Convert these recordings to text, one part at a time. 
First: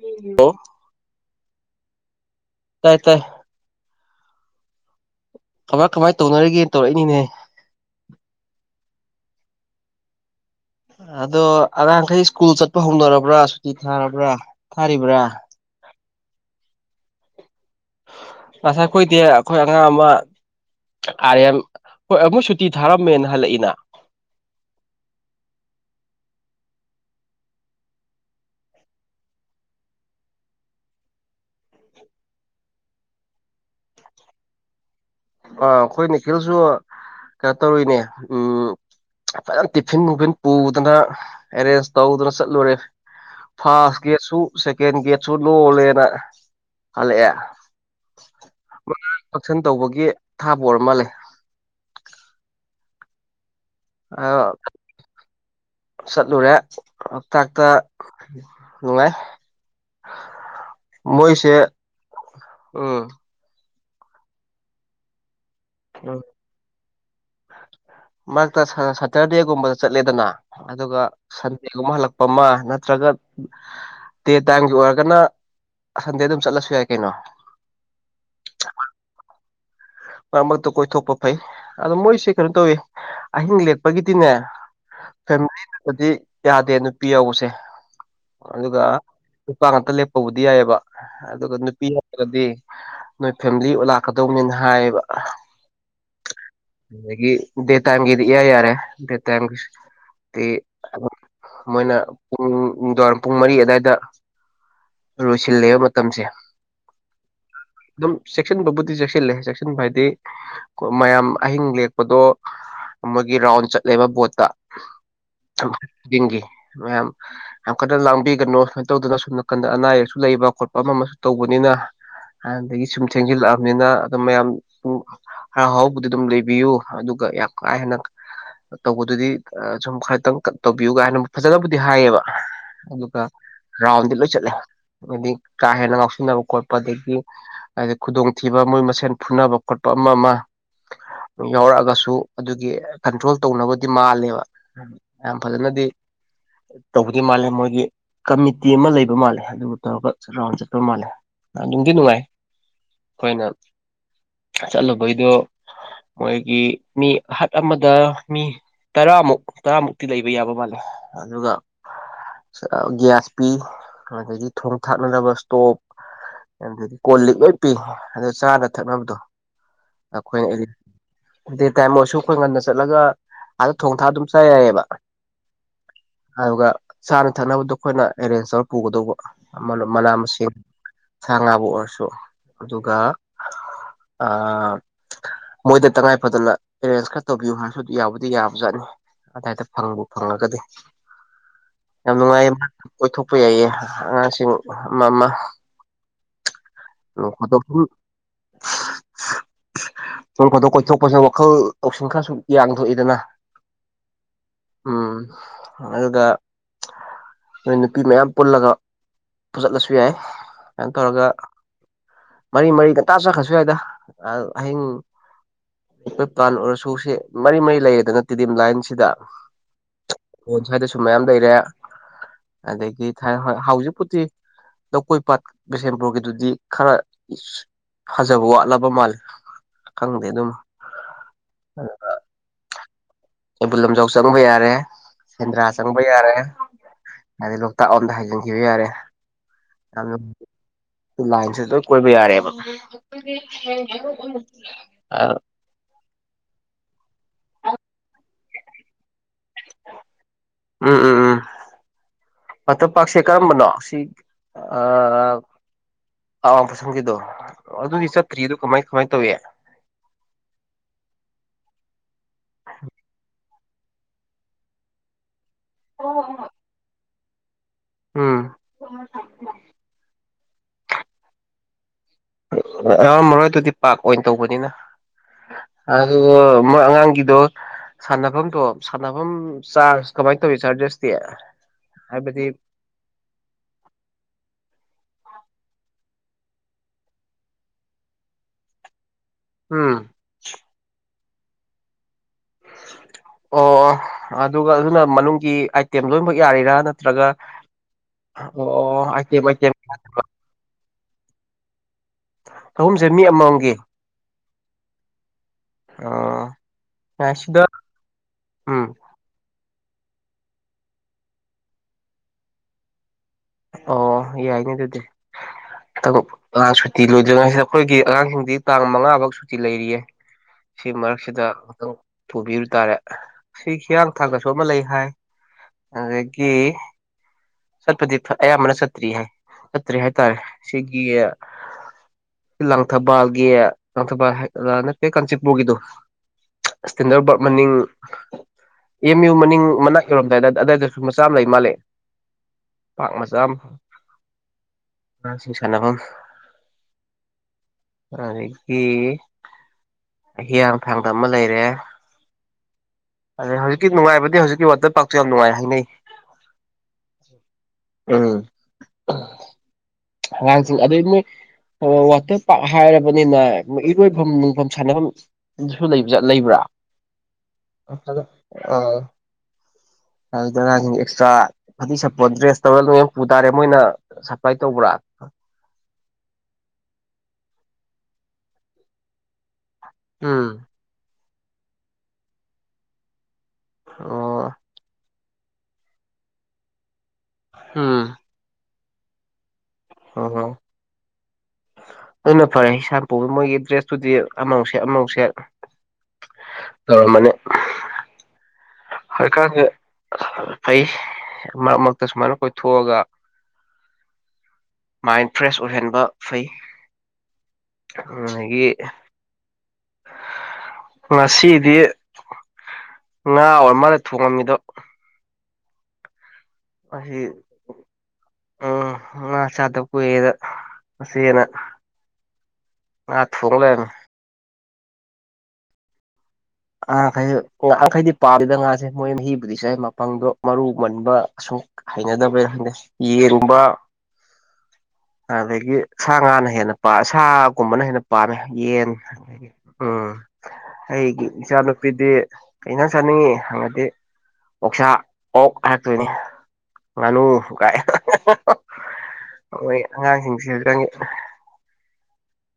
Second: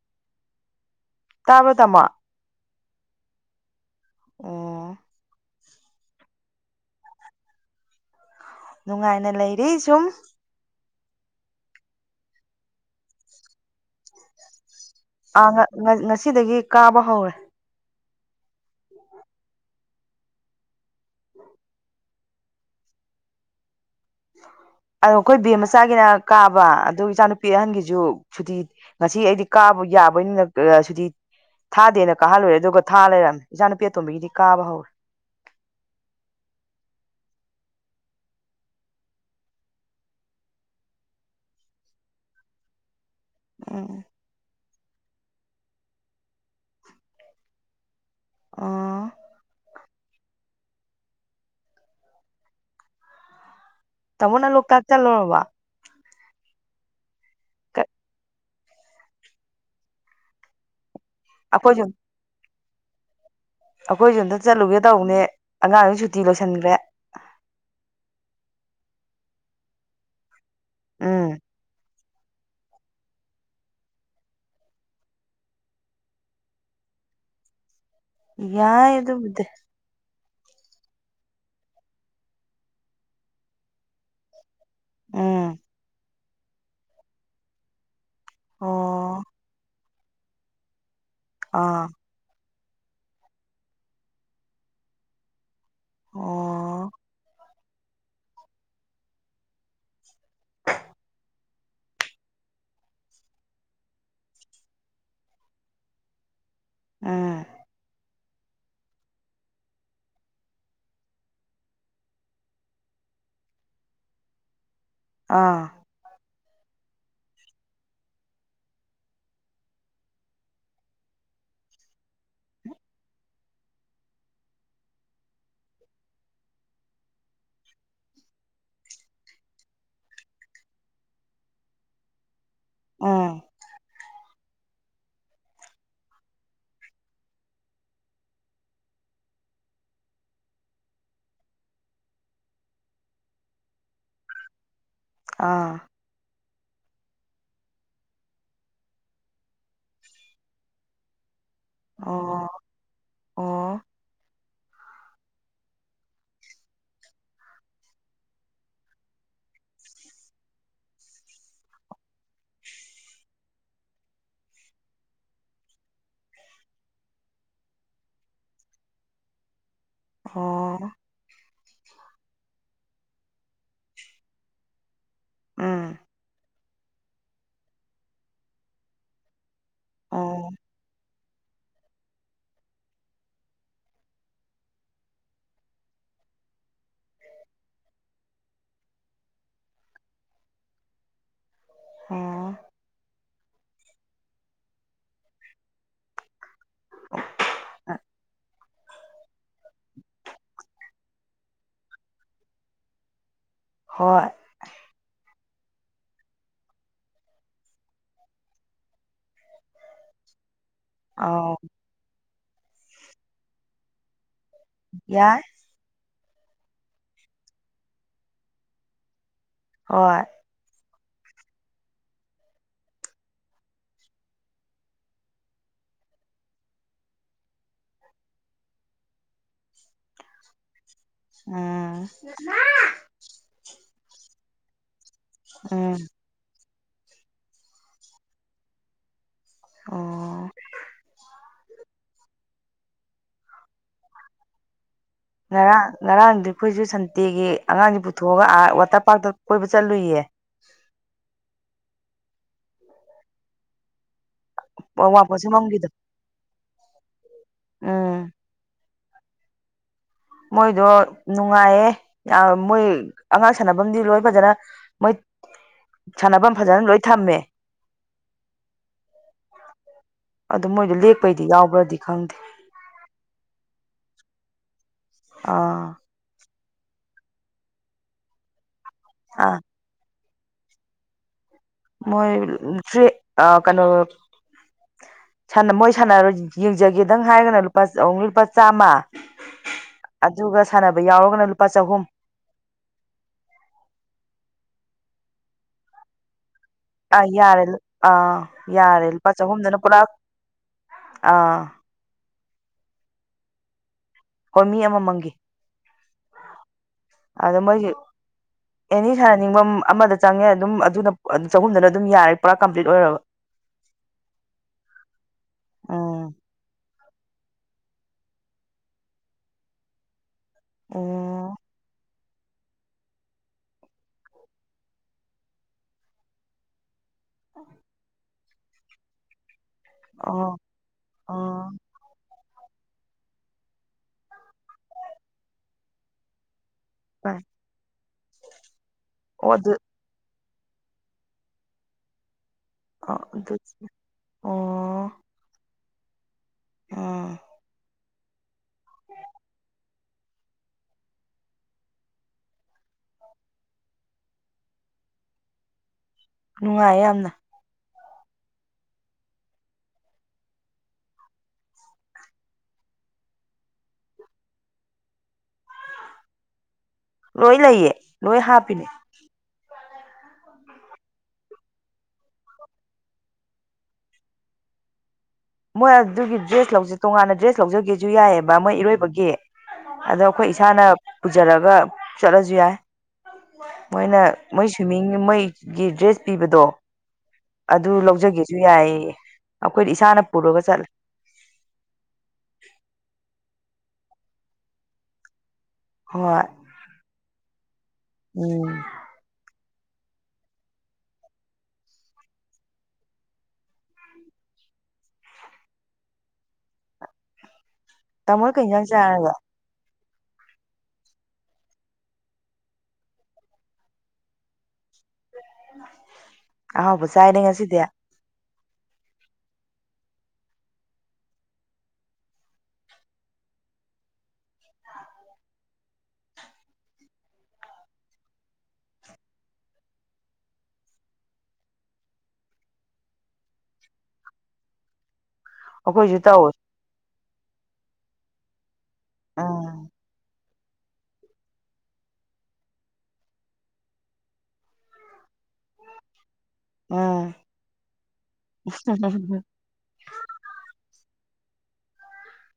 hello ꯇꯥꯕ ꯇꯃ ꯇꯥꯏ ꯇꯥꯏ ꯑ ꯀꯃꯥꯏ ꯀꯃꯥꯏꯅ ꯇꯧꯅꯔꯤꯒꯦ ꯇꯧꯔꯛꯏꯅꯤꯅꯦ ꯅꯨꯡꯉꯥꯏꯅ ꯂꯩꯔꯤ ꯁꯨꯝ ꯑꯗꯣ ꯑꯉꯥꯡꯈꯩ ꯁ꯭ꯀꯨꯜ ꯆꯠꯄ ꯍꯧꯅꯔꯕ꯭ꯔꯥ ꯁꯨꯇꯤ ꯊꯥꯔꯕ꯭ꯔꯥ ꯊꯥꯔꯤꯕ꯭ꯔꯥ ꯉꯁꯤꯗꯒꯤ ꯀꯥꯕ ꯍꯧꯔꯦ ꯉꯁꯥꯏ ꯑꯩꯈꯣꯏꯗꯤ ꯑꯩꯈꯣꯏ ꯑꯉꯥꯡ ꯑꯥꯔ ꯑꯦꯝ ꯍꯣꯏ ꯑꯃꯨꯛ ꯁꯨꯇꯤ ꯊꯥꯔꯝꯃꯦꯅ ꯍꯜꯂꯛꯏꯅ ꯑꯗꯣ ꯑꯩꯈꯣꯏ ꯕꯦꯝ ꯃꯆꯥꯒꯤꯅ ꯀꯥꯕ ꯑꯗꯨ ꯏꯆꯥꯅꯨꯄꯤ ꯑꯍꯟꯒꯤꯁꯨ ꯐꯨꯇꯤ ꯉꯁꯤ ꯑꯩꯗꯤ ꯀꯥꯕ ꯌꯥꯕꯅꯤꯅ ꯁꯗꯤ ꯊꯥꯗꯦꯅ ꯀꯥꯍꯜꯂꯨꯔꯦ ꯑꯗꯨꯒ ꯊꯥ ꯂꯩꯔꯝꯃꯦ ꯏꯆꯥ ꯅꯨꯄꯤꯦ ꯑꯇꯣꯝꯕꯒꯤꯗꯤ ꯀꯥꯕ ꯍꯧꯔꯦ ꯑꯥ ꯑꯩꯈꯣꯏ ꯅꯤꯈꯤꯜꯁꯨ ꯀꯩꯅꯣ ꯇꯧꯔꯤꯔꯤꯅꯦ ꯎꯝ ꯐꯖꯅ ꯇꯤꯐꯤꯟ ꯋꯨꯐꯤꯟ ꯄꯨꯗꯅ ꯑꯦꯔꯦꯟꯖ ꯇꯧꯗꯨꯅ ꯆꯠꯂꯨꯔꯦ ꯐꯥꯔꯁ ꯎꯝ ꯒꯦꯠꯁꯨ ꯁꯦꯀꯦꯟ ꯒꯦꯠꯁꯨ ꯂꯣꯜꯂꯦꯅ ꯍꯜꯂꯛꯑꯦ ꯃꯥꯡ ꯑꯣ ꯐꯪꯁꯟ ꯇꯧꯕꯒꯤ ꯊꯥꯕ ꯑꯣꯏꯔ ꯃꯥꯜꯂꯦ ꯇꯥꯃꯅ ꯂꯣꯛ ꯀꯥꯛꯇ ꯂꯔꯕ ꯆꯠꯂꯨꯔꯦ ꯂꯣꯛꯇꯥꯛꯇ ꯅꯨꯡꯉꯥꯏ ꯃꯣꯏꯁꯦ ꯑꯩꯈꯣꯏꯁꯨ ꯎꯝ ꯑꯩꯈꯣꯏꯁꯨ ꯑꯝꯇ ꯆꯠꯂꯨꯒꯦ ꯇꯧꯕꯅꯦ ꯑꯉꯥꯡꯁꯨ ꯎꯝ ꯁꯨꯇꯤ ꯂꯣꯏꯁꯟꯈ꯭ꯔꯦ ꯃꯔꯛꯇ ꯁꯇꯔꯗꯦꯒꯨꯝꯕꯗ ꯆꯠꯂꯦꯗꯅ ꯑꯗꯨꯒ ꯎꯝ ꯁꯟꯗꯦꯒꯨꯝꯕ ꯍꯜꯂꯛꯄ ꯃ ꯅꯠꯇ꯭ꯔꯒ ꯇꯦ ꯇꯝꯒꯤ ꯑꯣꯏꯔꯒꯅ ꯁ ꯁꯟꯗꯦ ꯑꯗꯨꯝ ꯆꯠꯂꯁꯨ ꯌꯥꯏ ꯀꯩꯅꯣ ꯌꯥꯏ ꯏ ꯑꯗꯨꯕꯨꯗꯦ ꯃꯔꯛ ꯃꯔꯛꯇ ꯀꯣꯏꯊꯣꯛꯄ ꯐꯩ ꯑꯗꯣ ꯃꯣꯏꯁꯦ ꯀꯩꯅꯣ ꯇꯧꯋꯤ ꯑꯍꯤꯡ ꯂꯦꯛꯄꯒꯤꯗꯤꯅꯦ ꯎꯝ ꯐꯦꯃꯤꯂꯤꯠꯇꯗꯤ ꯌꯥꯗꯦ ꯅꯨꯄꯤ ꯌꯧꯕꯁꯦ ꯑꯗꯨꯒ ꯑꯣ ꯅꯨꯄꯥ ꯉꯥꯛꯇ ꯂꯦꯞꯄꯕꯨꯗꯤ ꯌꯥꯏꯑꯕ ꯑꯗꯨꯒ ꯅꯨꯄꯤ ꯑꯥ ꯍꯥꯏꯔꯒꯗꯤ ꯅꯣꯏ ꯐꯦꯃꯤꯂꯤ ꯂꯥꯛꯀꯗꯧꯅꯦꯅ ꯍꯥꯏꯌꯦꯕ ꯑꯣ ꯑꯗꯒꯤ ꯗ ꯇꯥꯏꯝꯒꯤꯗꯤ ꯏ ꯌꯥꯔꯦ ꯗ ꯇ ꯃꯣꯏꯅ ꯄꯨꯡꯋꯥꯝ ꯄꯨꯡ ꯃꯔꯤ ꯑꯗꯨꯋꯥꯏꯗ ꯂꯣꯏꯁꯤꯜꯂꯕ ꯃꯇꯝꯁꯦ ꯎꯝ ꯑꯗꯨꯝ ꯆꯦꯛꯁꯤꯟꯕꯕꯨꯗꯤ ꯆꯦꯛꯁꯤꯜꯂꯦ ꯆꯦꯛꯁꯤꯟꯕ ꯍꯥꯏꯗꯤ ꯃꯌꯥꯝ ꯑꯍꯤꯡ ꯂꯦꯛꯄꯗꯣ ꯃꯣꯏꯒꯤ ꯔꯥꯎꯟ ꯆꯠꯂꯦꯕ ꯕꯣꯠꯇ ꯑꯥ ꯈꯨꯗꯤꯡꯒꯤ ꯃꯌꯥꯝ ꯌꯥꯝ ꯀꯟꯅ ꯂꯥꯡꯕꯤꯒꯅꯨ ꯁꯨꯃꯥꯏꯅ ꯇꯧꯗꯅ ꯁꯨꯝ ꯀꯥꯟꯗ ꯑꯅꯥ ꯑꯌꯦꯛꯁꯨ ꯂꯩꯕ ꯈꯣꯠꯄ ꯑꯃ ꯑꯃꯁꯨ ꯇꯧꯕꯅꯤꯅ ꯍꯥꯏꯕꯗꯒꯤ ꯁꯨꯝ ꯊꯦꯡꯖꯤꯜꯂꯛꯑꯕꯅꯤꯅ ꯑꯗꯨꯝ ꯃꯌꯥꯝ ꯍꯔꯥꯎ ꯍꯔꯥꯎꯕꯗꯤ ꯑꯗꯨꯝ ꯂꯩꯕꯤꯌꯨ ꯑꯗꯨ ꯒꯥ ꯌꯥꯝ ꯀꯥ ꯍꯦꯟꯅꯥ ꯇꯧꯕꯗꯨꯗꯤ ꯁꯨꯝ ꯈꯔꯇꯥ ꯇꯧꯕꯤꯌꯨꯒ ꯍꯥꯏꯅ ꯐꯖꯅꯕꯨꯗꯤ ꯍꯥꯏꯌꯦꯕ ꯑꯗꯨꯒ ꯎꯝ ꯔꯥꯎꯟꯗꯤ ꯂꯣꯏ ꯆꯠꯂꯦ ꯍꯥꯏꯗꯤ ꯀꯥ ꯍꯦꯟꯅ ꯉꯥꯎꯁꯤꯟꯅꯕ ꯈꯣꯠꯄ ꯑꯗꯒꯤ ꯍꯥꯏ ꯈꯨꯗꯣꯡꯊꯤꯕ ꯃꯣꯏ ꯃꯁꯦꯟ ꯐꯨꯅꯕ ꯈꯣꯠꯄ ꯑꯃ ꯃ ꯌꯥꯎꯔꯛꯑꯒꯁꯨ ꯑꯗꯨꯒꯤ ꯀꯟꯇ꯭ꯔꯣꯜ ꯇꯧꯅꯕꯗꯤ ꯃꯥꯜꯂꯦꯕ [unintelligible] ꯌꯥꯝ ꯑꯥ ꯐꯖꯅꯗꯤ ꯇꯧꯕꯗꯤ ꯃꯥꯜꯂꯦ ꯃꯣꯏꯒꯤ ꯀꯃꯤꯇꯤ ꯑꯃ ꯂꯩꯕ ꯑꯗꯨ ꯃꯥꯜꯂꯦ ꯑꯗꯨꯕꯨ ꯇꯧꯔꯒ ꯔꯥꯎꯟ ꯆꯠꯄ ꯃꯥꯜꯂꯦ ꯅꯨꯡꯗꯤ ꯅꯨꯡꯉꯥꯏ ꯑꯣ ꯑꯩꯈꯣꯏꯅ ꯑꯣ ꯆꯠꯂꯨꯕꯩꯗꯣ ꯃꯣꯏꯒꯤ ꯃꯤ ꯍꯠ ꯑꯃꯗ ꯃꯤ ꯇꯔꯥꯃꯨꯛ ꯇꯔꯥꯃꯨꯛꯇꯤ ꯂꯩꯕ ꯌꯥꯕ ꯃꯥꯜꯂꯦ ꯑꯗꯨꯒ ꯒ꯭ꯌꯥꯁ ꯄꯤ ꯑꯗꯒꯤ ꯊꯣꯡ ꯊꯥꯛꯅꯅꯕ ꯏꯁꯇꯣꯞ ꯑꯗꯨꯗꯤ ꯀꯣ ꯂꯤꯛ ꯂꯣꯏ ꯄꯤ ꯑꯗꯨ ꯆꯥꯅ ꯊꯛꯅꯕꯗꯣ ꯑꯩꯈꯣꯏ ꯑꯣ ꯗꯦ ꯇꯥꯏꯝ ꯑꯣꯏꯔꯁꯨ ꯑꯩꯈꯣꯏ ꯉꯟꯅ ꯆꯠꯂꯒ ꯑꯥꯗ ꯊꯣꯡ ꯊꯥ ꯑꯗꯨꯝ ꯆꯥ ꯌꯥꯏꯌꯦꯕ ꯎꯝ ꯑꯗꯨꯒ ꯆꯥꯅ ꯊꯛꯅꯕꯗꯣ ꯑꯩꯈꯣꯏꯅ ꯑꯦꯔꯦꯟꯖ ꯇꯧꯔ ꯄꯨꯒꯗꯧꯕ ꯑꯃꯅ ꯃꯅꯥ ꯑꯣ ꯃꯁꯤꯡ ꯁꯥ ꯉꯥꯕꯨ ꯑꯣꯏꯔꯁꯨ ꯑꯗꯨꯒ ꯃꯣꯏꯗ ꯇꯉꯥꯏ ꯐꯗꯅ ꯑꯦꯔꯦꯟꯖ ꯈꯔ ꯇꯧꯕꯤꯌꯨ ꯍꯥꯏꯔꯁꯨ ꯑꯗꯨ ꯌꯥꯕꯗꯤ ꯌꯥꯕꯖꯥꯠꯅꯤ ꯑꯗꯥꯏꯗ ꯐꯪꯕ ꯐꯪꯂꯒꯗꯤ ꯌꯥꯝ ꯅꯨꯡꯉꯥꯏꯌꯦ ꯑꯣ ꯀꯣꯏꯊꯣꯛꯄ ꯌꯥꯏꯌꯦ ꯑꯉꯥꯡꯁꯤꯡ ꯑꯃ ꯑꯃ ꯑꯣ ꯑꯗꯒꯤ ꯁꯨꯝ ꯈꯣꯠꯇꯣꯛ ꯀꯣꯏꯊꯣꯛꯄꯁꯤꯅ ꯋꯥꯈꯜ ꯂꯧꯁꯤꯡ ꯈꯔ ꯁꯨꯝ ꯌꯥꯡꯊꯣꯛꯏꯗꯅ ꯍꯣꯏ ꯑꯗꯨꯅ ꯅꯣꯏꯅ ꯅꯨꯄꯤ ꯃꯌꯥꯝ ꯄꯨꯜꯂꯒ ꯄꯨꯜꯂꯁꯨ ꯌꯥꯏ ꯑꯗꯨꯃꯥꯏꯅ ꯇꯧꯔꯒ ꯑꯥꯎ ꯃꯔꯤ ꯃꯔꯤ ꯉꯟꯇꯥ ꯆꯠꯈ꯭ꯔꯁꯨ ꯌꯥꯏꯗ ꯑꯍꯤꯡ ꯌꯥꯏ ꯑꯩꯈꯣꯏ ꯄ꯭ꯂꯥꯟ ꯑꯣꯏꯔꯁꯨ ꯁꯤ ꯃꯔꯤ ꯃꯔꯤ ꯂꯩꯌꯦꯗꯅ ꯇꯤꯗꯤꯝ ꯂꯥꯏꯟꯁꯤꯗ ꯍꯣꯏ ꯁ꯭ꯋꯥꯏꯗ ꯁꯨꯝ ꯃꯌꯥꯝ ꯂꯩꯔꯦ ꯑꯗꯒꯤ ꯍ ꯍꯧꯖꯤꯛꯄꯨꯗꯤ ꯂꯧꯀꯣꯏ ꯄꯥꯠ ꯕꯤꯁꯦꯝꯄꯨꯔꯒꯤꯗꯨꯗꯤ ꯈꯔ ꯐꯖꯕ ꯋꯥꯠꯂꯕ ꯃꯥꯜꯂꯦ ꯈꯪꯗꯦ ꯑꯗꯨꯝ ꯎꯝ ꯀꯩꯕꯨꯜ ꯂꯝꯖꯥꯎ ꯆꯪꯕ ꯌꯥꯔꯦ ꯁꯦꯐ, ꯟꯗ꯭ꯔꯥ ꯎꯝ ꯆꯪꯕ ꯌꯥꯔꯦ ꯍꯥꯏꯗꯤ ꯂꯣꯛꯇꯥꯛ ꯂꯣꯝꯗ ꯍꯥꯏꯖꯤꯟꯈꯤꯕ ꯌꯥꯔꯦ ꯌꯥꯝ ꯑꯣ ꯂꯥꯏꯟꯁꯦ ꯀꯣꯏꯕ ꯌꯥꯔꯦꯕ ꯑ ꯉꯔꯥꯡ ꯉꯔꯥꯡꯗꯤ ꯑꯩꯈꯣꯏꯁꯨ ꯁꯟꯗꯦꯒꯤ ꯑꯉꯥꯡꯁꯦ ꯄꯨꯊꯣꯛꯑꯒ ꯑꯥ ꯋꯥꯇꯔ ꯄꯥꯔꯛꯇ ꯀꯣꯏꯕ ꯆꯠꯂꯨꯏꯌꯦ ꯎꯝ ꯎꯝ ꯎꯝ ꯋꯥꯇꯔ ꯄꯥꯛꯁꯦ ꯀꯔꯝꯕꯅꯣ ꯁꯤ ꯑ ꯑꯋꯥꯡꯄꯣꯠꯁꯤꯃꯝꯒꯤꯗꯣ ꯑꯋꯥꯡ ꯄꯣꯠꯁꯪꯕꯝꯒꯤꯗꯣ ꯑꯗꯨꯗꯤ ꯎꯝ ꯆꯠꯇ꯭ꯔꯤꯌꯦ ꯀꯃꯥꯏꯅ ꯀꯃꯥꯏꯅ ꯇꯧꯏ ꯃꯣꯏꯗꯣ ꯅꯨꯡꯉꯥꯏꯌꯦ ꯌꯥꯝ ꯃꯣꯏ ꯑꯉꯥꯡ ꯁꯥꯟꯅꯐꯝꯗꯤ ꯂꯣꯏ ꯐꯖꯅ ꯃꯣꯏ ꯁꯥꯟꯅꯐꯝ ꯐꯖꯅ ꯂꯣꯏ ꯊꯝꯃꯦ ꯎꯝ ꯑꯗꯨ ꯃꯣꯏꯗꯣ ꯂꯦꯛꯄꯩꯗꯤ ꯌꯥꯎꯕ꯭ꯔꯗꯤ ꯈꯪꯗꯦ ꯌꯥꯔꯝꯃꯔꯣꯏ ꯑꯗꯨꯗꯤ ꯄꯥꯔꯛ ꯑꯣꯏꯅ ꯇꯧꯕꯅꯤꯅ ꯑꯥ ꯑꯗꯣ ꯃꯣꯏ ꯑꯉꯥꯡꯒꯤꯗꯣ ꯁꯥꯟꯅꯐꯝꯗꯣ ꯁꯥꯟꯅꯐꯝ ꯑꯥ ꯆꯥꯔꯖ ꯀꯃꯥꯏꯅ ꯇꯧꯋꯦ ꯆꯥꯔꯖꯦꯁꯇꯤ ꯃꯣꯏ ꯍꯥꯏꯕꯗꯤ ꯀꯩꯅꯣ ꯁꯅ ꯃꯣꯏ ꯁꯥꯟꯅꯔꯣꯏ ꯌꯦꯡꯖꯒꯦꯗꯪ ꯍꯥꯏꯔꯒꯅ ꯂꯨꯄꯥ ꯑꯣꯡꯂꯤ ꯂꯨꯄꯥ ꯆꯥꯝꯃ ꯎꯝ ꯑꯗꯨꯒ ꯁꯥꯟꯅꯕ ꯌꯥꯎꯔꯒꯅ ꯂꯨꯄꯥ ꯆꯍꯨꯝ ꯑꯣ ꯑꯣ ꯑꯗꯨꯒ ꯑꯗꯨꯅ ꯃꯅꯨꯡꯒꯤ ꯑꯥꯏꯇꯦꯝ ꯂꯣꯏꯅꯃꯛ ꯌꯥ ꯑꯥ ꯌꯥꯔꯦ ꯑꯥ ꯑꯣ ꯌꯥꯔꯦ ꯂꯨꯄꯥ ꯑꯥꯏꯇꯦꯝ ꯑꯥꯏꯇꯦꯝ ꯆꯍꯨꯝꯗꯅ ꯄꯨꯔꯥ ꯑꯥ ꯑꯍꯨꯝꯁ ꯃꯤ ꯑꯃꯃꯝꯒꯤ ꯍꯣꯏ ꯃꯤ ꯑꯃꯃꯪꯒꯤ ꯑꯣ ꯑꯗ ꯉꯥꯏꯁꯤꯗ ꯃꯣꯏꯁꯤ ꯎꯝ ꯑꯦꯅꯤ ꯁꯥꯟꯅꯅꯤꯡꯕ ꯑꯃꯗ ꯆꯪꯉꯦ ꯑꯗꯨꯝ ꯑꯗꯨꯅ ꯆꯍꯨꯝꯗꯅ ꯑꯗꯨꯝ ꯌꯥꯔꯦ ꯄꯨꯔꯥ ꯀꯝꯄ꯭ꯂꯤꯠ ꯑꯣꯏꯔꯕ ꯑꯣ ꯌꯥꯏꯅꯦ ꯑꯗꯨꯗꯤ ꯎꯝ ꯂ ꯁꯨꯇꯤ ꯂꯣꯏꯗ꯭ꯔꯤꯉꯩꯗ ꯑꯩꯈꯣꯏꯒꯤ ꯑꯉꯥꯡꯁꯤꯡꯗꯤ ꯇꯥꯡ ꯃꯉꯥꯐꯥꯎ ꯁꯨꯇꯤ ꯂꯩꯔꯤꯌꯦ ꯁꯤ ꯃꯔꯛꯁꯤꯗ ꯑꯣ ꯊꯨꯕꯤꯔꯨ ꯇꯥꯔꯦ ꯁꯤ ꯍꯤꯌꯥꯡ ꯊꯥꯡꯇꯁꯨ ꯑꯃ ꯂꯩ ꯍꯥꯏ ꯑꯗꯥꯒꯤ ꯑꯌꯥꯝꯕꯅ ꯆꯠꯇ꯭ꯔꯤ ꯍꯥꯏ ꯆꯠꯇ꯭ꯔꯤ ꯍꯥꯏꯇꯥꯔꯦ ꯑꯣ ꯁꯤꯒꯤ ꯑꯣ ꯂꯥꯡꯊꯕꯥꯜꯒꯤ ꯂꯥꯡꯊꯕꯥꯜ ꯅꯠꯇꯦ ꯀꯥꯟꯆꯤꯄꯨꯔꯒꯤꯗꯣ ꯏꯁ꯭ꯇꯦꯟꯗꯔꯠ ꯕ ꯐꯔꯦ ꯃꯅꯤꯡ ꯑ ꯑꯦꯝ ꯌꯨ ꯑꯣ ꯃꯅꯤꯡ ꯑꯗꯨ ꯃꯅꯥꯛ ꯌꯧꯔꯝꯗꯥꯏꯗ ꯑꯗꯏꯗꯁꯨ ꯃꯆꯥ ꯑꯃ ꯂꯩ ꯃꯥꯜꯂꯦ ꯄꯥꯛ ꯑꯣ ꯃꯆꯥ ꯑꯗꯨ ꯑꯃ ꯉꯥꯡꯁꯤꯡ ꯁꯥꯟꯅꯐꯝ ꯑꯥ ꯑꯗꯒꯤ ꯍꯤꯌꯥꯡꯊꯥꯡꯗ ꯑꯃ ꯂꯩꯔꯦ ꯑꯗ ꯍꯧꯖꯤꯛꯀꯤ ꯅꯨꯡꯉꯥꯏꯕꯗꯤ ꯍꯧꯖꯤꯛꯀꯤ ꯋꯥꯇꯔ ꯄꯥꯔꯛꯁꯨ ꯌꯥꯝ ꯅꯨꯡꯉꯥꯏ ꯍꯥꯏꯅꯩ ꯅꯨꯡꯉꯥꯏ ꯌꯥꯝꯅ ꯎꯝ ꯑꯉꯥꯡꯁꯤꯡ ꯑꯗꯨꯗꯩ ꯑꯣ ꯋꯥꯇꯔ ꯄꯥꯔꯛ ꯍꯥꯏꯔꯕꯅꯤꯅ ꯏꯔꯣꯏꯐꯝ ꯅꯨꯡꯐꯝ ꯁꯥꯟꯅꯐꯝꯁꯨ ꯂꯩꯕ꯭ꯔꯥ ꯂꯣꯏ ꯂꯩꯌꯦ ꯂꯣꯏ ꯑꯥ ꯍꯥꯞꯄꯤꯅꯦ ꯑꯥ ꯑꯗꯨꯗꯁꯤꯡ ꯑꯦꯛꯁꯇ꯭ꯔꯥ ꯐꯗꯤ ꯁꯄꯣ ꯗ꯭ꯔꯦꯁ ꯇꯧꯔꯒ ꯂꯣꯏ ꯄꯨ ꯇꯥꯔꯦ ꯃꯣꯏꯅ ꯁꯄ꯭ꯂꯥꯏ ꯇꯧꯕ꯭ꯔꯥ ꯃꯣꯏ ꯑꯗꯨꯒꯤ ꯗ꯭ꯔꯦꯁ ꯂꯧ ꯇꯣꯉꯥꯟꯅ ꯗ꯭ꯔꯦꯁ ꯂꯧꯖꯒꯦꯁꯨ ꯌꯥꯏꯑꯕ ꯃꯣꯏ ꯏꯔꯣꯏꯕꯒꯤ ꯑꯗꯣ ꯎꯝ ꯑꯩꯈꯣꯏ ꯏꯁꯥꯅ ꯄꯨꯖꯔꯒ ꯆꯠꯂꯁꯨ ꯌꯥꯏ ꯃꯣꯏꯅ ꯑꯣ ꯃꯣꯏ ꯁ꯭ꯋꯤꯃꯤꯡ ꯃꯣꯏꯒꯤ ꯗ꯭ꯔꯦꯁ ꯄꯤꯕꯗꯣ ꯑꯗꯨ ꯎꯝ ꯂꯧꯖꯒꯦꯁꯨ ꯌꯥꯏꯌꯦ ꯑꯩꯈꯣꯏꯗꯤ ꯏꯁꯥꯅ ꯑꯣ ꯍꯣ ꯄꯨꯔꯒ ꯆꯠꯂꯦ ꯑꯗꯨꯅ ꯐꯔꯦ ꯏꯁꯥꯝꯄ ꯃꯣꯏꯒꯤꯗ꯭ꯔꯦꯁ ꯑꯗꯨꯨꯗꯤ ꯑꯃꯧꯁꯦ ꯑꯃꯧꯁꯦ ꯍꯣꯏ ꯎꯝ ꯍꯥꯏꯖꯤꯀꯥꯟꯗꯦ ꯐꯩ ꯃꯔꯛ ꯃꯔꯛꯇ ꯁꯨꯃꯥꯏꯅ ꯀꯣꯏꯊꯣꯛꯑꯒ ꯃꯥꯏꯟ ꯐ꯭ꯔꯦꯁ ꯑꯣꯏꯍꯟꯕ ꯐꯩ ꯇꯃ ꯑꯗꯒꯤ ꯀꯩ ꯆꯥꯔꯒ ꯉꯁꯤꯗꯤ ꯉꯥ ꯑꯣꯔ ꯃꯥꯗ ꯊꯣꯡꯉꯝꯃꯤꯗꯣ ꯑ ꯍꯕ ꯑꯁꯤ ꯆꯥꯏꯅꯦꯉꯁꯤꯗꯌꯥ ꯎꯝ ꯉꯥ ꯆꯥꯗꯕ ꯀꯨꯏꯦꯗ ꯑꯁꯤꯦꯅ ꯑ ꯊꯣꯛꯂ ꯑꯈꯩ ꯉꯥꯈꯩꯗꯤ ꯄꯥꯕꯤꯗ ꯉꯥꯁꯦ ꯃꯣꯏꯅ ꯍꯤꯕꯨꯗꯤ ꯆꯥꯏ ꯃꯄꯪꯗꯣ ꯃꯔꯨ ꯃꯟꯕ ꯍꯩꯅꯗꯕꯩꯔ ꯈꯪꯗꯦ ꯌꯦꯔꯨꯝꯕ ꯑꯗꯒꯤ ꯁꯥ ꯑꯩꯈꯣꯏꯁꯨ ꯉꯥꯅ ꯇꯧꯋꯦ ꯍꯦꯟꯅ ꯄꯥ ꯁꯥꯒꯨꯝꯕꯅ ꯍꯦꯟꯅ ꯄꯥꯝꯃꯦ ꯌꯦꯟ ꯎꯝ ꯎ ꯑꯩꯒꯤ ꯏꯆꯥꯅꯨꯄꯤꯗꯤ ꯀꯩꯅꯩꯅ ꯆꯥꯅꯤꯡꯉꯤ ꯍꯪꯉꯗꯤ ꯑꯣꯛꯁꯥ ꯑꯣꯛ ꯍꯥꯛꯇꯣꯏꯅꯦ ꯉꯥꯅꯨ ꯎꯝ ꯀꯥꯏꯑꯦ ꯑꯩꯈꯣꯏ ꯑꯉꯥꯡꯁꯤꯡꯁꯤꯛꯇꯪ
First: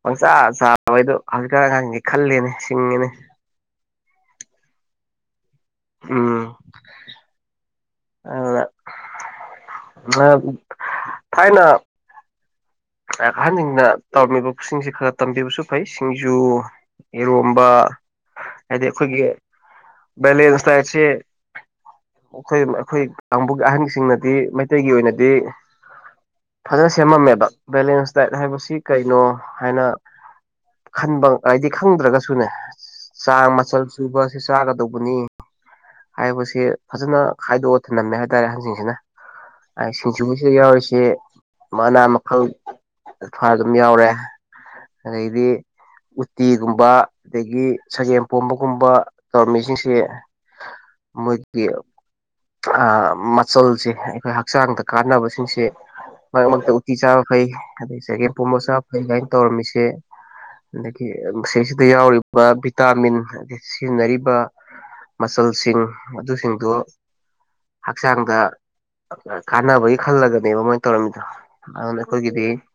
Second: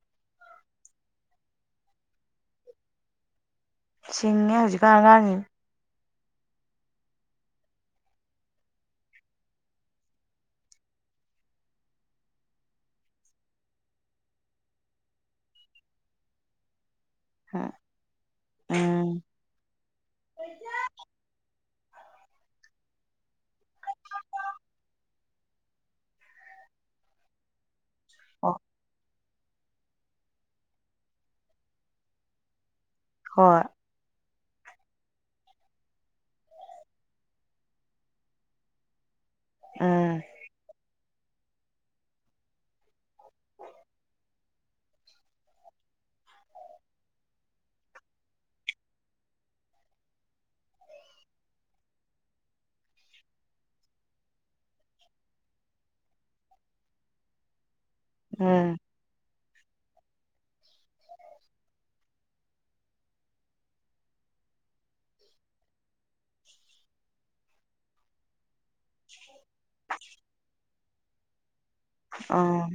ꯄꯪꯆꯥ ꯆꯥꯕꯩꯗꯣ ꯍꯧꯖꯤꯛꯀꯔꯗꯤ ꯈꯜꯂꯤꯅꯦ ꯁꯤꯡꯉꯤꯅꯦ ꯁꯤꯡꯉꯦ ꯍꯧꯖꯤꯛꯀꯥꯟ ꯑꯉꯥꯡꯁꯤ ꯎꯝ ꯑꯗ ꯑ ꯊꯥꯏꯅ ꯑꯍꯟꯁꯤꯡꯅ ꯇꯧꯔꯝꯃꯤꯕꯁꯤꯡꯁꯤ ꯈꯔ ꯇꯝꯕꯤꯕꯁꯨ ꯐꯩ ꯁꯤꯡꯖꯨ ꯏꯔꯣꯝꯕ ꯍꯥꯏꯗꯤ ꯎꯝ ꯑꯩꯈꯣꯏꯒꯤ ꯕꯦꯂꯦꯟꯁ ꯗꯥꯏꯠꯁꯤꯦ ꯑꯩꯈꯣꯏ ꯑꯩꯈꯣꯏ ꯀꯥꯡꯕꯨꯒꯤ ꯑꯍꯟꯁꯤꯡꯅꯗꯤ ꯃꯩꯇꯩꯒꯤ ꯑꯣꯏꯅꯗꯤ ꯐꯖꯅ ꯁꯦꯝꯃꯝꯃꯦꯕ ꯕꯦꯂꯦꯟꯁ ꯗꯥꯏꯠ ꯑꯣ ꯍꯥꯏꯕꯁꯤ ꯀꯩꯅꯣ ꯍꯥꯏꯅ ꯈꯟꯕ ꯍꯥꯏꯗꯤ ꯈꯪꯗ꯭ꯔꯒꯁꯨꯅꯦ ꯆꯥꯛ ꯍꯣꯏ ꯃꯆꯜ ꯁꯨꯕ ꯁꯦ ꯆꯥꯒꯗꯧꯕꯅꯤ ꯍꯥꯏꯕꯁ ꯐꯖꯅ ꯈꯥꯏꯗꯣꯛꯑ ꯊꯤꯟꯂꯝꯝꯃꯦ ꯍꯥꯏꯇꯥꯔꯦ ꯑꯍꯟꯁꯤꯡꯁꯤꯅ ꯑꯩ ꯎꯝ ꯁꯤꯡꯖꯨꯁꯤꯗ ꯌꯥꯎꯔꯤꯁꯦ ꯃꯅꯥ ꯃꯈꯜ ꯊ ꯑꯗꯨꯝ ꯌꯥꯎꯔꯦ ꯑꯗꯩꯗꯤ ꯎꯠꯇꯤꯒꯨꯝꯕ ꯑꯗꯒꯤ ꯁꯒꯦꯝ ꯄꯣꯝꯕꯒꯨꯝꯕ ꯇꯧꯔꯝꯃꯤꯁꯤꯡꯁꯦ ꯃ [inaudible] [unintelligible] ꯃꯆꯜꯁꯦ ꯑꯩꯈꯣꯏ ꯍꯛꯆꯥꯡꯗ ꯀꯥꯟꯅꯕꯁꯤꯡꯁꯦ ꯃꯔꯛ ꯃꯔꯛꯇ ꯎꯇꯤ ꯆꯥꯕ ꯐꯩ ꯑꯗꯩ ꯆꯒꯦꯄꯣ ꯃꯣꯆꯥ ꯎꯝ ꯐꯩ ꯀꯥꯏꯅ ꯇꯧꯔꯝꯃꯤꯁꯦ ꯑꯗꯒꯤ ꯃꯁꯤꯁꯤꯗ ꯌꯥꯎꯔꯤꯕ ꯚꯤꯇꯥꯃꯤꯟ ꯑ ꯁꯤꯖꯤꯟꯅꯔꯤꯕ ꯃꯆꯜꯁꯤꯡ ꯑꯗꯨꯁꯤꯡꯗꯨ ꯍꯛꯆꯥꯡꯗ ꯀꯥꯟꯅꯕꯒꯤ ꯈꯜꯂꯒꯅꯦꯕ ꯃꯣꯏꯅ ꯇꯧꯔꯝꯃꯤꯗꯣ ꯍ ꯎꯝ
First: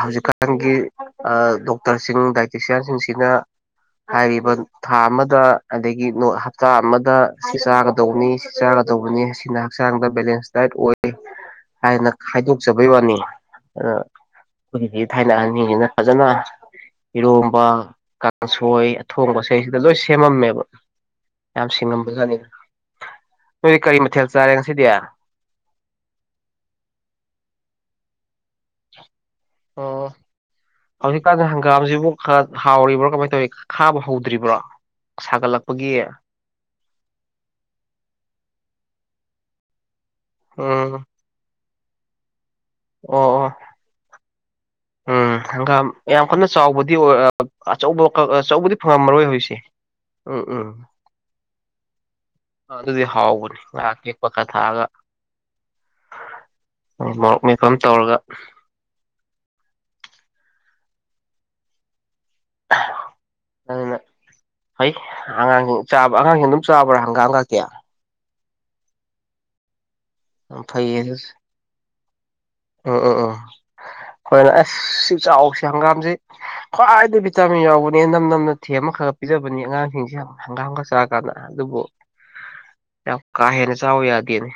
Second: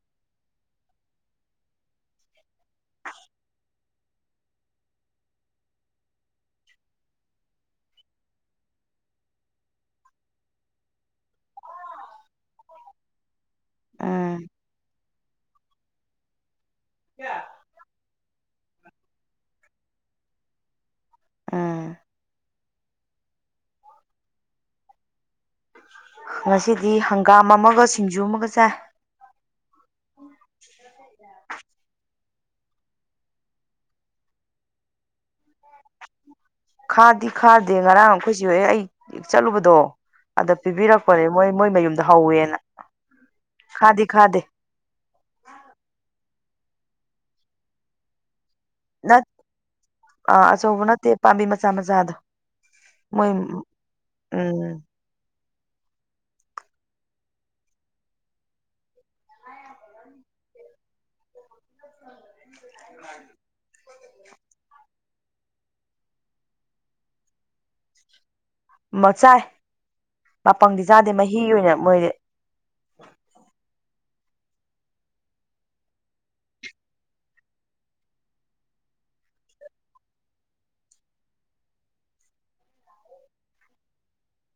ꯍꯧꯖꯤꯛ ꯃꯊꯪꯒꯤ ꯗꯣꯛꯇꯔꯁꯤꯡ ꯗꯥꯏꯇꯤꯁꯤꯌꯥꯟꯁꯤꯡꯁꯤꯅ ꯍꯥꯏꯔꯤꯕ ꯊꯥ ꯑꯃꯗ ꯑꯗꯒꯤ ꯍꯞꯇꯥ ꯑꯃꯗ ꯁꯤ ꯆꯥꯒꯗꯧꯕꯅꯤ ꯇꯧꯕꯅꯤ ꯁꯤꯅ ꯍꯛꯆꯥꯡꯗ ꯕꯦꯂꯦꯟꯁ ꯗꯥꯏꯠ ꯑꯣꯏ ꯍꯥꯏꯅ ꯈꯥꯏꯗꯣꯛꯆꯕꯩ ꯋꯥꯅꯤ ꯎꯝ ꯑ ꯊꯥꯏꯅ ꯑꯅꯤꯁꯤꯅ ꯐꯖꯅ ꯏꯔꯣꯝꯕ ꯀꯥꯡꯁꯣꯏ ꯑꯊꯣꯡꯕꯁꯁꯤꯗ ꯂꯣꯏ ꯁꯦꯝꯃꯝꯃꯦꯕ ꯌꯥꯝ ꯎꯝ ꯁꯤꯡꯉꯝꯕꯖꯠꯅꯤꯅ ꯅꯣꯏꯗꯤ ꯀꯔꯤ ꯃꯊꯦꯜ ꯆꯥꯔꯦ ꯉꯁꯤꯗꯤ ꯉꯁꯤꯗꯤ ꯍꯪꯒꯥꯝ ꯑꯃꯒ ꯁꯤꯡꯖꯨ ꯑꯃꯒ ꯆꯥꯏ ꯑꯣ ꯍꯧꯖꯤꯛꯀꯥꯟꯗ ꯍꯪꯒꯥꯝꯁꯤꯕꯨ ꯍꯥꯎꯔꯤꯕ꯭ꯔꯣ ꯀꯃꯥꯏꯅ ꯇꯧꯋꯤ ꯈꯥꯕ ꯍꯧꯗ꯭ꯔꯤꯕ꯭ꯔꯣ ꯁꯥꯒꯠꯂꯛꯄꯒꯤ ꯈꯥꯗꯤ ꯈꯥꯗꯦ ꯉꯔꯥꯡ ꯑꯩꯈꯣꯏꯁꯤ ꯍꯍꯦ ꯑꯩ ꯆꯠꯂꯨꯕꯗꯣ ꯑꯗ ꯎꯝ ꯄꯤꯕꯤꯔꯛꯄꯅꯦ ꯃꯣꯏ ꯃꯣꯏ ꯃꯌꯨꯝꯗ ꯍꯧꯋꯦꯅ ꯑꯣ ꯑꯣ ꯈꯥꯗꯤ ꯈꯥꯗꯦ ꯎꯝ ꯍꯪꯒꯥ ꯌꯥꯝ ꯑꯩꯈꯣꯏꯅ ꯆꯥꯎꯕꯗꯤ ꯑꯣꯏ ꯑꯆꯧꯕ ꯑꯆꯧꯕꯗꯤ ꯅꯠ ꯐꯪꯉꯝꯃꯔꯣꯏ ꯍꯧꯖꯤꯁꯦ ꯎꯝ ꯎꯝ ꯁꯖꯗ [inaudible] ꯑꯗꯨꯗꯤ ꯍꯥꯎꯕꯅꯦ ꯉꯥꯛꯀꯦꯛ ꯄꯀꯥ ꯊꯥꯛꯑꯒ ꯎꯝ ꯃꯣꯔꯣꯛ ꯃꯤꯐꯝ ꯇꯧꯔꯒ [unintelligible] [inaudible] ꯑꯗꯨꯅ ꯍꯣꯏ ꯑꯉꯥꯡꯁꯤꯡ ꯆꯥꯕ ꯑꯉꯥꯡꯁꯤꯡ ꯑꯗꯨꯝ ꯆꯥꯕ꯭ꯔꯥ ꯍꯪꯒꯥ ꯍꯪ ꯀꯇꯦ ꯆꯥꯏ ꯃꯄꯪꯗꯤ ꯐꯩꯌꯦ ꯆꯥꯗꯦ ꯑꯗꯨꯁꯨ ꯃꯍꯤ ꯑꯣꯏꯅ ꯃꯣꯏꯗꯤ ꯎꯝ ꯎꯝ ꯎꯝ ꯍꯣꯏꯅ ꯑꯁ ꯁꯤ ꯆꯥꯎꯁꯤ ꯍꯪꯒꯥꯝꯁꯤ ꯈ꯭ꯋꯥꯏꯗꯒꯤ ꯚꯤꯇꯥꯃꯤꯟ ꯌꯥꯎꯕꯅꯦ ꯅꯝ ꯅꯝꯅ ꯊꯦꯝ ꯑꯃ ꯈꯔ ꯈ ꯄꯤꯖꯕꯅꯤ ꯑꯉꯥꯡꯁꯤꯡꯁꯤꯦ ꯌꯥꯝ ꯍꯪꯒꯥ ꯍꯪꯒꯥ ꯆꯥꯔ ꯀꯥꯟꯗ ꯑꯗꯨꯕꯨ [unintelligible] [inaudible] ꯌꯥꯝ ꯀꯥ ꯍꯦꯟꯅ ꯆꯥꯎꯕ ꯌꯥꯗꯦꯅꯦ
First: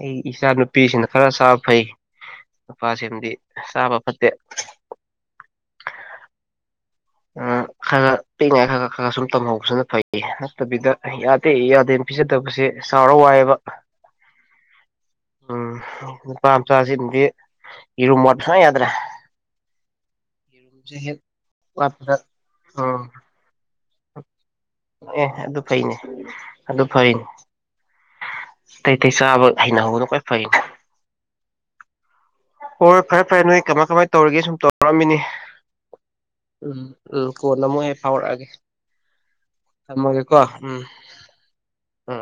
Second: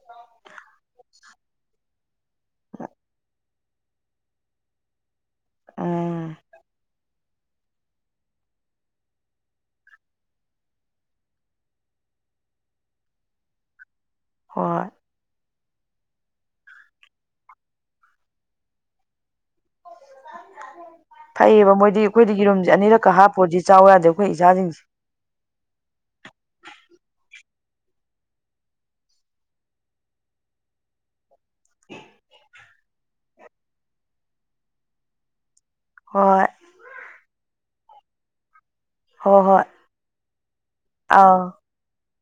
ꯑꯩ ꯏꯆꯥ ꯅꯨꯨꯄꯤꯁꯤꯅ ꯈꯔ ꯆꯥꯕ ꯐꯩ ꯅꯨꯄꯥ ꯁꯦꯝꯗꯤ ꯆꯥꯕ ꯐꯠꯇꯦ ꯑ [inaudible] ꯑ [inaudible] ꯈꯔ ꯄꯤꯛꯉꯥꯏ ꯈꯔ ꯈ ꯈꯔ ꯁꯨꯝ ꯇꯝꯍꯧꯕꯁꯨꯅ ꯐꯩꯌꯦ ꯅꯠꯇꯕꯤꯗ ꯌꯥꯗꯦ ꯌꯥꯗꯦꯅ ꯄꯤꯖꯗꯕꯁꯦ ꯆꯥꯎꯔ ꯋꯥꯏꯕ ꯍꯣꯏ ꯎꯝ ꯅꯨꯄꯥ ꯃꯆꯥꯁꯤ ꯅꯨꯗꯤ ꯏꯔꯨ ꯃꯣꯠ ꯁ ꯌꯥꯗ꯭ꯔꯦ ꯌꯦꯔꯨꯝꯁꯦ ꯍꯦꯛ ꯐꯩꯌꯦꯕ ꯃꯣꯏꯗꯤ ꯋꯥꯠꯄꯗ ꯑꯩꯈꯣꯏꯗꯤ ꯌꯦꯔꯨꯝꯁꯦ ꯎꯝ ꯑꯅꯤꯔꯛꯀ ꯍꯥꯞꯄꯣꯗꯤ ꯑꯦ ꯑꯗꯨ ꯐꯩꯅꯦ ꯑꯗꯨ ꯐꯩꯅꯦ ꯑꯇꯩꯇꯩ ꯆꯥꯕ ꯍꯩꯅꯍꯧꯕꯅ ꯀ꯭ꯋꯥꯏ ꯐꯩꯅꯦ ꯍꯣꯏ ꯍꯣꯏ ꯐꯔꯦ ꯐꯔꯦ ꯅꯣꯏ ꯀꯃꯥꯏ ꯀꯃꯥꯏꯅ ꯇꯧꯔꯤꯒꯦ ꯁꯨꯝ ꯇꯧꯔꯛꯑꯝꯃꯤꯅꯤ ꯍꯣꯏ ꯎꯝ ꯎꯝ ꯀꯣꯟꯅ ꯑꯃꯣꯏꯛ ꯍꯦꯛ ꯐꯥꯎꯔꯛꯑꯒꯦ ꯍꯣꯏ ꯍꯣꯏ ꯊꯝꯃꯒꯦꯀꯣ ꯎꯝ ꯑꯥꯎ ꯑ